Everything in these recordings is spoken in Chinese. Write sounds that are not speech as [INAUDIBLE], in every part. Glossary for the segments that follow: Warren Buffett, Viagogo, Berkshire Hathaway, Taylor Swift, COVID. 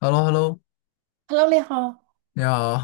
h e l l o h e l l o Hello，你好。你好，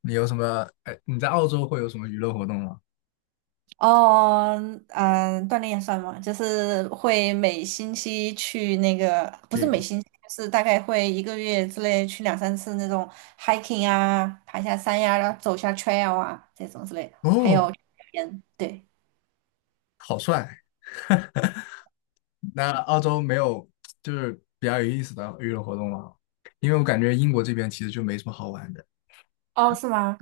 你有什么？哎，你在澳洲会有什么娱乐活动吗？哦，嗯，锻炼也算吗？就是会每星期去那个，不是每 m 星期，就是大概会一个月之内去两三次那种 hiking 啊，爬下山呀、然后走下 trail 啊这种之类的，还哦，有去海边，对。好帅！[LAUGHS] 那澳洲没有，就是比较有意思的娱乐活动吗？因为我感觉英国这边其实就没什么好玩的。哦，是吗？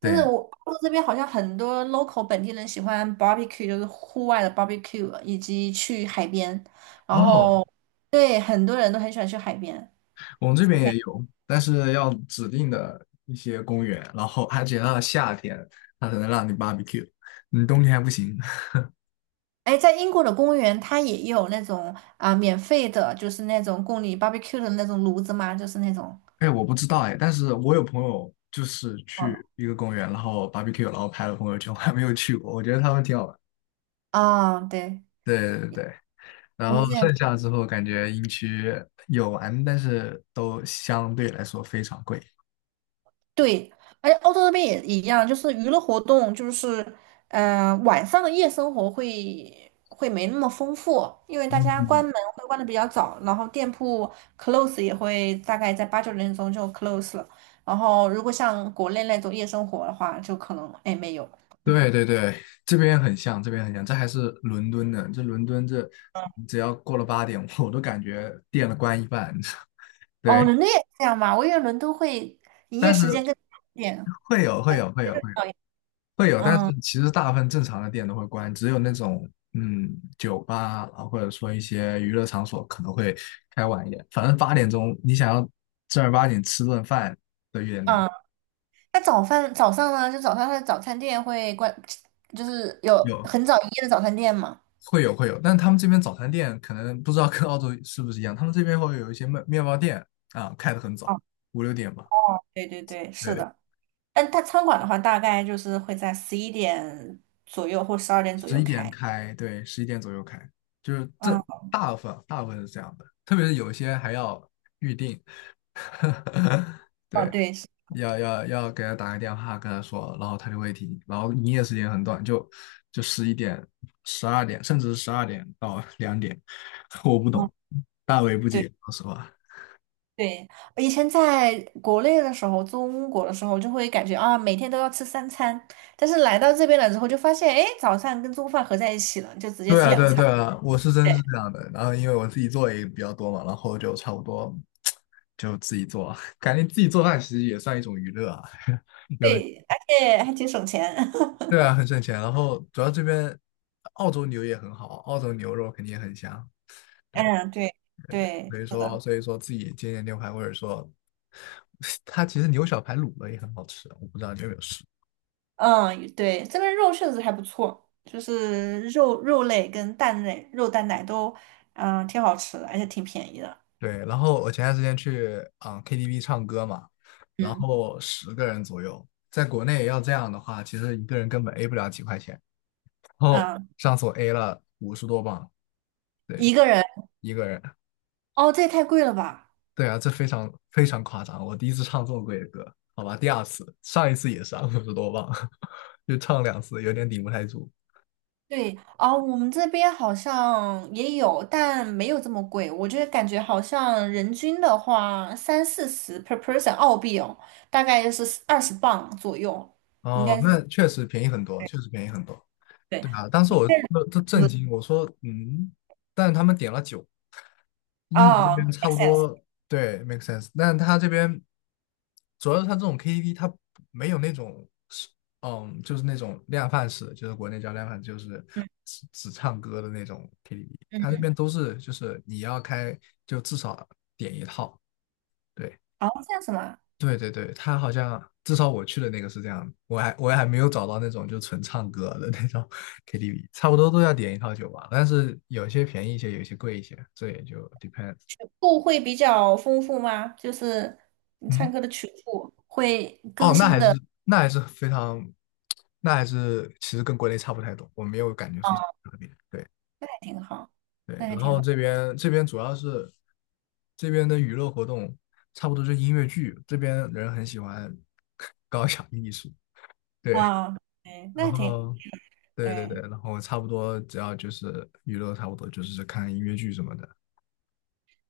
就是对，澳洲这边好像很多 local 本地人喜欢 barbecue，就是户外的 barbecue，以及去海边，然哦，后对，很多人都很喜欢去海边。我们这边也有，但是要指定的一些公园，然后而且到了夏天，它才能让你 barbecue,你冬天还不行。哎，在英国的公园，它也有那种啊、免费的，就是那种供你 barbecue 的那种炉子嘛，就是那种。哎，我不知道哎，但是我有朋友就是去嗯一个公园，然后 barbecue,然后拍了朋友圈，我还没有去过，我觉得他们挺好玩。啊、对，对，然我们之后前剩下之后感觉营区有玩，但是都相对来说非常贵。对，而且欧洲那边也一样，就是娱乐活动，就是晚上的夜生活会没那么丰富，因为大家关嗯，门会关的比较早，然后店铺 close 也会大概在八九点钟就 close 了，然后如果像国内那种夜生活的话，就可能哎没有。对，这边很像这还是伦敦的。这伦敦这，只要过了八点，[LAUGHS] 我都感觉店了关一半。[LAUGHS] 对，哦，伦敦也这样嘛？我以为伦敦会营业但时是间更长一点。会有会晚上有会会有。更早一点。会有，但是嗯其实大部分正常的店都会关，只有那种，酒吧啊，或者说一些娱乐场所可能会开晚一点。反正八点钟你想要正儿八经吃顿饭都有点难。嗯，那早饭早上呢？就早上它的早餐店会关，就是有有，很早营业的早餐店嘛？会有，但他们这边早餐店可能不知道跟澳洲是不是一样，他们这边会有一些面包店啊，开得很早，哦五六点吧，哦，对对对，是对，的。但它餐馆的话，大概就是会在11点左右或12点左十右一点开。开，对，十一点左右开，就是这，嗯，大部分是这样的，特别是有一些还要预定，[LAUGHS] 哦对。对，是，要给他打个电话跟他说，然后他就会停。然后营业时间很短，就就十一点、十二点，甚至是十二点到 [LAUGHS] 两点，[LAUGHS] 我不嗯，懂，大为不对。解，说实话。对，我以前在国内的时候，中国的时候，就会感觉啊，每天都要吃三餐，但是来到这边了之后，就发现，哎，早餐跟中饭合在一起了，就直接对吃啊，两对啊对餐。啊，我是真是这样的。然后因为我自己做也比较多嘛，然后就差不多就自己做，[LAUGHS] 感觉自己做饭其实也算一种娱乐啊。[LAUGHS] 有，对，而且还挺省钱。[LAUGHS] 对啊，很省钱。然后主要这边澳洲牛也很好，澳洲牛肉肯定也很香。对，嗯，对对对，对，所以说自己煎煎牛排，或者说 [LAUGHS] 它其实牛小排卤了也很好吃，我不知道你有没有试。嗯对，这边肉确实还不错，就是肉类跟蛋类、肉蛋奶都，嗯，挺好吃的，而且挺便宜的。对，然后我前段时间去啊、KTV 唱歌嘛，然嗯后十个人左右，在国内要这样的话，其实一个人根本 A 不了几块钱。然后嗯，上次我 A 了五十多磅，对，一个人。一个人。哦，这也太贵了吧？对啊，这非常非常夸张，我第一次唱这么贵的歌，好吧，第二次，上一次也是啊五十多磅，[LAUGHS] 就唱两次有点顶不太住。对啊，我们这边好像也有，但没有这么贵。我觉得感觉好像人均的话，三四十 per person 澳币哦，大概就是20磅左右，应哦，该是那确实便宜很多，确实便宜很多。对。对啊，当时我都震惊，我说嗯，但他们点了酒，英国这哦边差，make 不 s e n s。 多，对，make sense。但他这边主要是他这种 KTV,他没有那种是嗯，就是那种量贩式，就是国内叫量贩，就是嗯只唱歌的那种 KTV。他那嗯，边都是就是你要开，就至少点一套，对，哦，这样子嘛，对，他好像至少我去的那个是这样，我还没有找到那种就纯唱歌的那种 KTV,差不多都要点一套酒吧，但是有些便宜一些，有些贵一些，这也就 depends。曲库会比较丰富吗？就是你嗯，唱歌的曲库会哦，更那新还是，的，那还是非常，那还是其实跟国内差不太多，我没有感觉哦，说是特别。对那还挺好，对，那还然挺后好这边主要是这边的娱乐活动差不多就音乐剧，这边人很喜欢 [LAUGHS] 搞小艺术，对。啊，对，那然还挺后对，对。然后差不多只要就是娱乐，差不多就是看音乐剧什么的。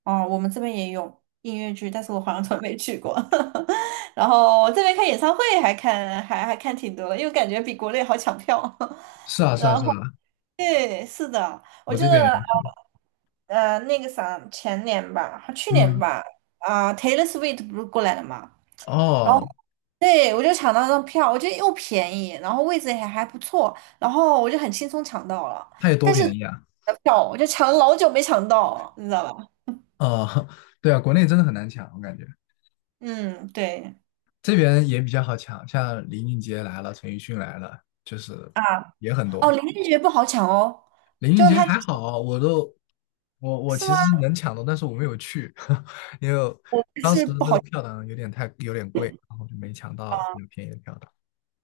哦，我们这边也有音乐剧，但是我好像从来没去过。[LAUGHS] 然后这边看演唱会还看还看挺多的，因为感觉比国内好抢票。是啊 [LAUGHS] 是啊然是后啊，对，是的，我我记这边得也是那个啥前年吧，去年嗯，吧，啊、Taylor Swift 不是过来了嘛，然后哦，对，我就抢到那张票，我觉得又便宜，然后位置也还不错，然后我就很轻松抢到了。它有多但便是宜啊？的票我就抢了老久没抢到，你知道吧？哦，[LAUGHS] 对啊，国内真的很难抢，我感觉嗯，对。这边也比较好抢，像林俊杰来了，陈奕迅来了，就是啊，也很哦，多。林俊杰不好抢哦，林俊就是杰他还好，我都我我是其吗？实是能抢到，但是我没有去，[LAUGHS] 因为我们当时是不那个好抢票呢有点贵，然后就没抢啊，到比较便宜的票。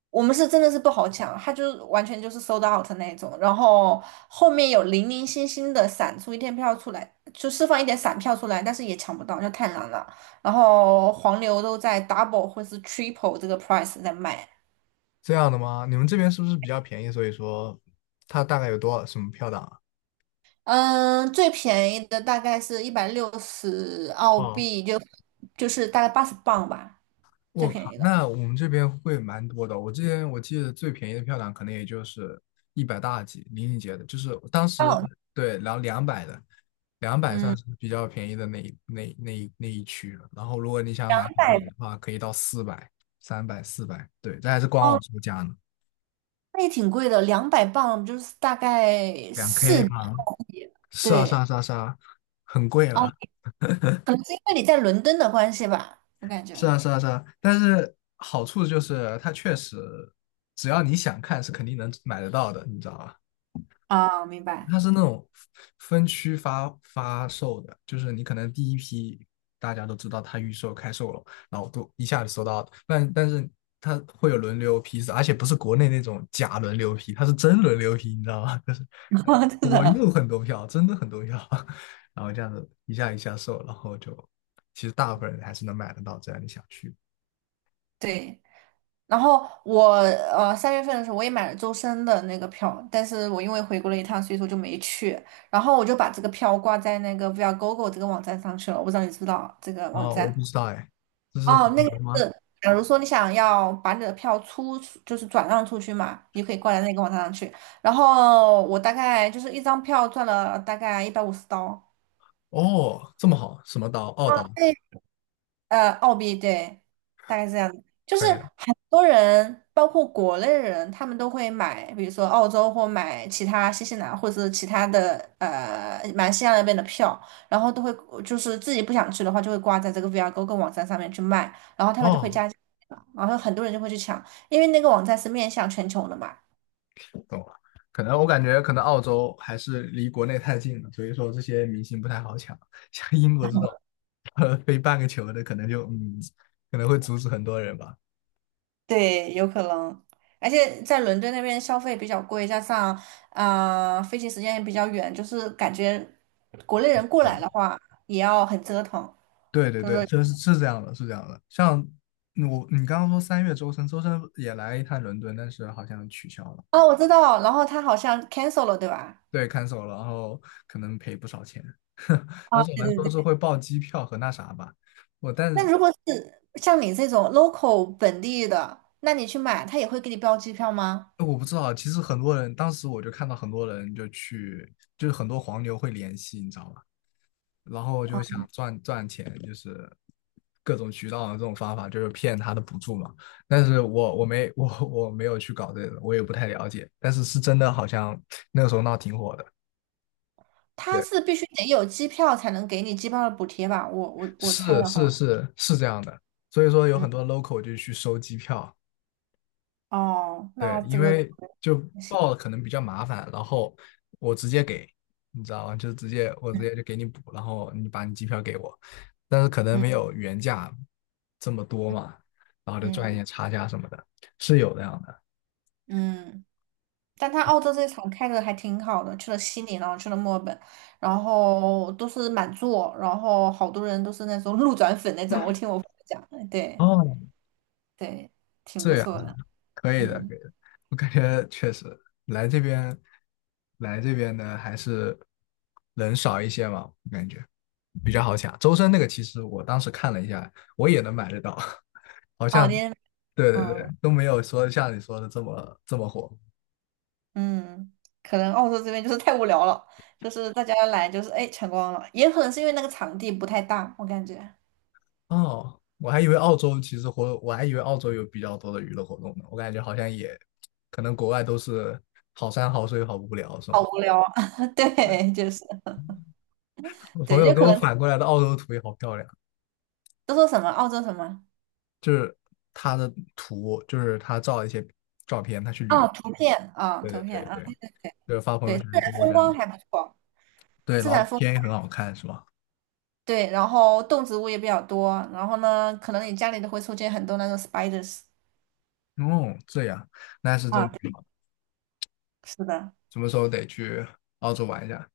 我们是真的是不好抢，他就是完全就是 sold out 那一种，然后后面有零零星星的散出一天票出来，就释放一点散票出来，但是也抢不到，就太难了。然后黄牛都在 double 或是 triple 这个 price 在卖。这样的吗？你们这边是不是比较便宜？所以说它大概有多少什么票档啊？嗯，最便宜的大概是一百六十澳哦，币，就是大概80磅吧，最我便靠，宜的。那我们这边会蛮多的。我之前我记得最便宜的票档可能也就是一百大几，林俊杰的，就是我当时哦，对，然后两百的，两百算嗯。是比较便宜的那一那那一那一区了。然后如果你想两买好百。一点的话，可以到四百、三百、四百，对，这还是官网哦售价呢，那也挺贵的，200磅就是大概两 四 K 百吗？澳币。是啊，是啊，对。是啊，是啊，很贵哦，了。可能是因为你在伦敦的关系吧，我感觉是啊但是好处就是它确实，只要你想看，是肯定能买得到的，你知道吧？啊，明白。它是那种分区发售的，就是你可能第一批大家都知道它预售开售了，然后都一下子收到，但但是它会有轮流批次，而且不是国内那种假轮流批，它是真轮流批，你知道吗？[LAUGHS] 就是 [LAUGHS] 真我的又很多票，真的很多票，[LAUGHS] 然后这样子一下一下售，然后就其实大部分人还是能买得到，只要你想去。对。然后我三月份的时候我也买了周深的那个票，但是我因为回国了一趟，所以说就没去。然后我就把这个票挂在那个 Viagogo 这个网站上去了，我不知道你知不知道这个网啊，我站。不知道哎，这是哦，红那个牛吗？是，假如说你想要把你的票出，就是转让出去嘛，你可以挂在那个网站上去。然后我大概就是一张票赚了大概150刀。哦，这么好，什么岛？澳岛澳币对，大概是这样的。就可是以的。很多人，包括国内人，他们都会买，比如说澳洲或买其他新西兰或者是其他的马来西亚那边的票，然后都会就是自己不想去的话，就会挂在这个 VRGo 跟网站上面去卖，然后他们就会哦，加价，然后很多人就会去抢，因为那个网站是面向全球的嘛。懂了。可能我感觉可能澳洲还是离国内太近了，所以说这些明星不太好抢。[LAUGHS] 像英国这种，[LAUGHS] 呃，飞半个球的，可能就嗯，可能会阻止很多人吧。对，有可能，而且在伦敦那边消费比较贵，加上啊、飞行时间也比较远，就是感觉国内人过啊，来的话也要很折腾。对对就对，是这是是这样的，是这样的。像嗯我，你刚刚说三月周深，周深也来一趟伦敦，但是好像取消了。哦，我知道，然后他好像 cancel 了，对吧？对，看守了，然后可能赔不少钱。[LAUGHS] 啊，当时我对们对说是对。会报机票和那啥吧，我但那是如果是像你这种 local 本地的，那你去买，他也会给你标机票吗？我不知道，其实很多人当时我就看到很多人就去，就是很多黄牛会联系，你知道吧？然后就想赚赚钱，就是各种渠道的这种方法，就是骗他的补助嘛。但是我没有去搞这个，我也不太了解。但是是真的，好像那个时候闹挺火的。他对，是必须得有机票才能给你机票的补贴吧？我猜是的是话，是是这样的，所以说有嗯，很多 local 就去收机票。哦，对，那这因个 为就 [LAUGHS] 不行，报可能比较麻烦，然后我直接给，你知道吗？就我直接就嗯给你补，然后你把你机票给我，但是可能没嗯有原价这么多嗯。嘛，然后就赚一嗯些差价什么的，是有这样的。嗯，但他澳洲这场开的还挺好的，去了悉尼，然后去了墨尔本，然后都是满座，然后好多人都是那种 [LAUGHS] 路转粉那种。我听我朋友讲，对哦，对，挺不这样错的。可以的，嗯，可以的。我感觉确实，来这边，来这边的还是人少一些嘛，我感觉比较好抢。周深那个其实我当时看了一下，我也能买得到。[LAUGHS] 好啊，像，你，对，嗯都没有说像你说的这么火嗯，可能澳洲这边就是太无聊了，就是大家来就是哎全光了，也可能是因为那个场地不太大，我感觉哦。我还以为澳洲其实活，我还以为澳洲有比较多的娱乐活动呢。我感觉好像也，可能国外都是好山好水好无聊，是吗？好无聊啊。[LAUGHS] 对，就是我朋对，友就给可我能反过来的澳洲图也好漂亮，都说什么澳洲什么就是他的图，就是他照了一些照片，他去旅游。哦，图片啊，对图对片对啊，对，就是发朋友对，自圈然通过风这样的，光还不错。对，然自后然风天也很好看，是吧？对，然后动植物也比较多，然后呢，可能你家里都会出现很多那种 spiders 哦，这样，那是啊，真对挺好，是的。什么时候得去澳洲玩一下？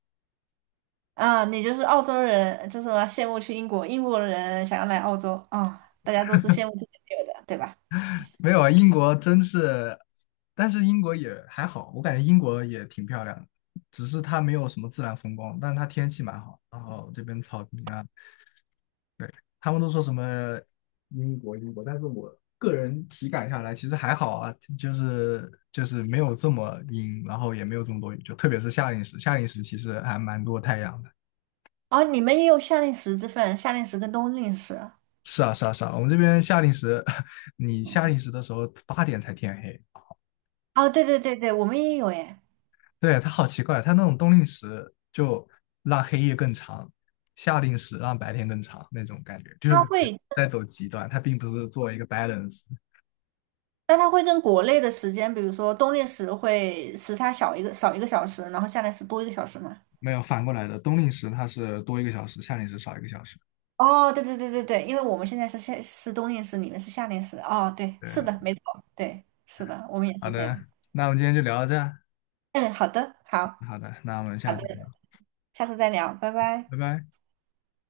啊，你就是澳洲人，就是说羡慕去英国，英国人想要来澳洲啊，大家都是羡慕自己没有的，对吧？没有啊，英国真是，但是英国也还好，我感觉英国也挺漂亮的，只是它没有什么自然风光，但是它天气蛮好，然后这边草坪啊，对，他们都说什么英国，但是我个人体感下来其实还好啊，就是没有这么阴，然后也没有这么多雨，就特别是夏令时，夏令时其实还蛮多太阳的。哦，你们也有夏令时之分，夏令时跟冬令时。是啊，我们这边夏令时，[LAUGHS] 你夏令时的时候八点才天黑，哦，对对对对，我们也有诶。对，它好奇怪，它那种冬令时就让黑夜更长，夏令时让白天更长那种感觉，就是它感觉会，在走极端，它并不是做一个 balance,但它会跟国内的时间，比如说冬令时会时差少一个小时，然后夏令时多一个小时嘛。没有反过来的。冬令时它是多一个小时，夏令时少一个小时。哦，对对对对对，因为我们现在是冬令时，你们是夏令时。哦，对，是对，的，没错，对，是的，我们也好是这的，样。那我们今天就聊到这儿，嗯，好的，好，好的，那我们好下的，次聊，下次再聊，拜拜。拜拜。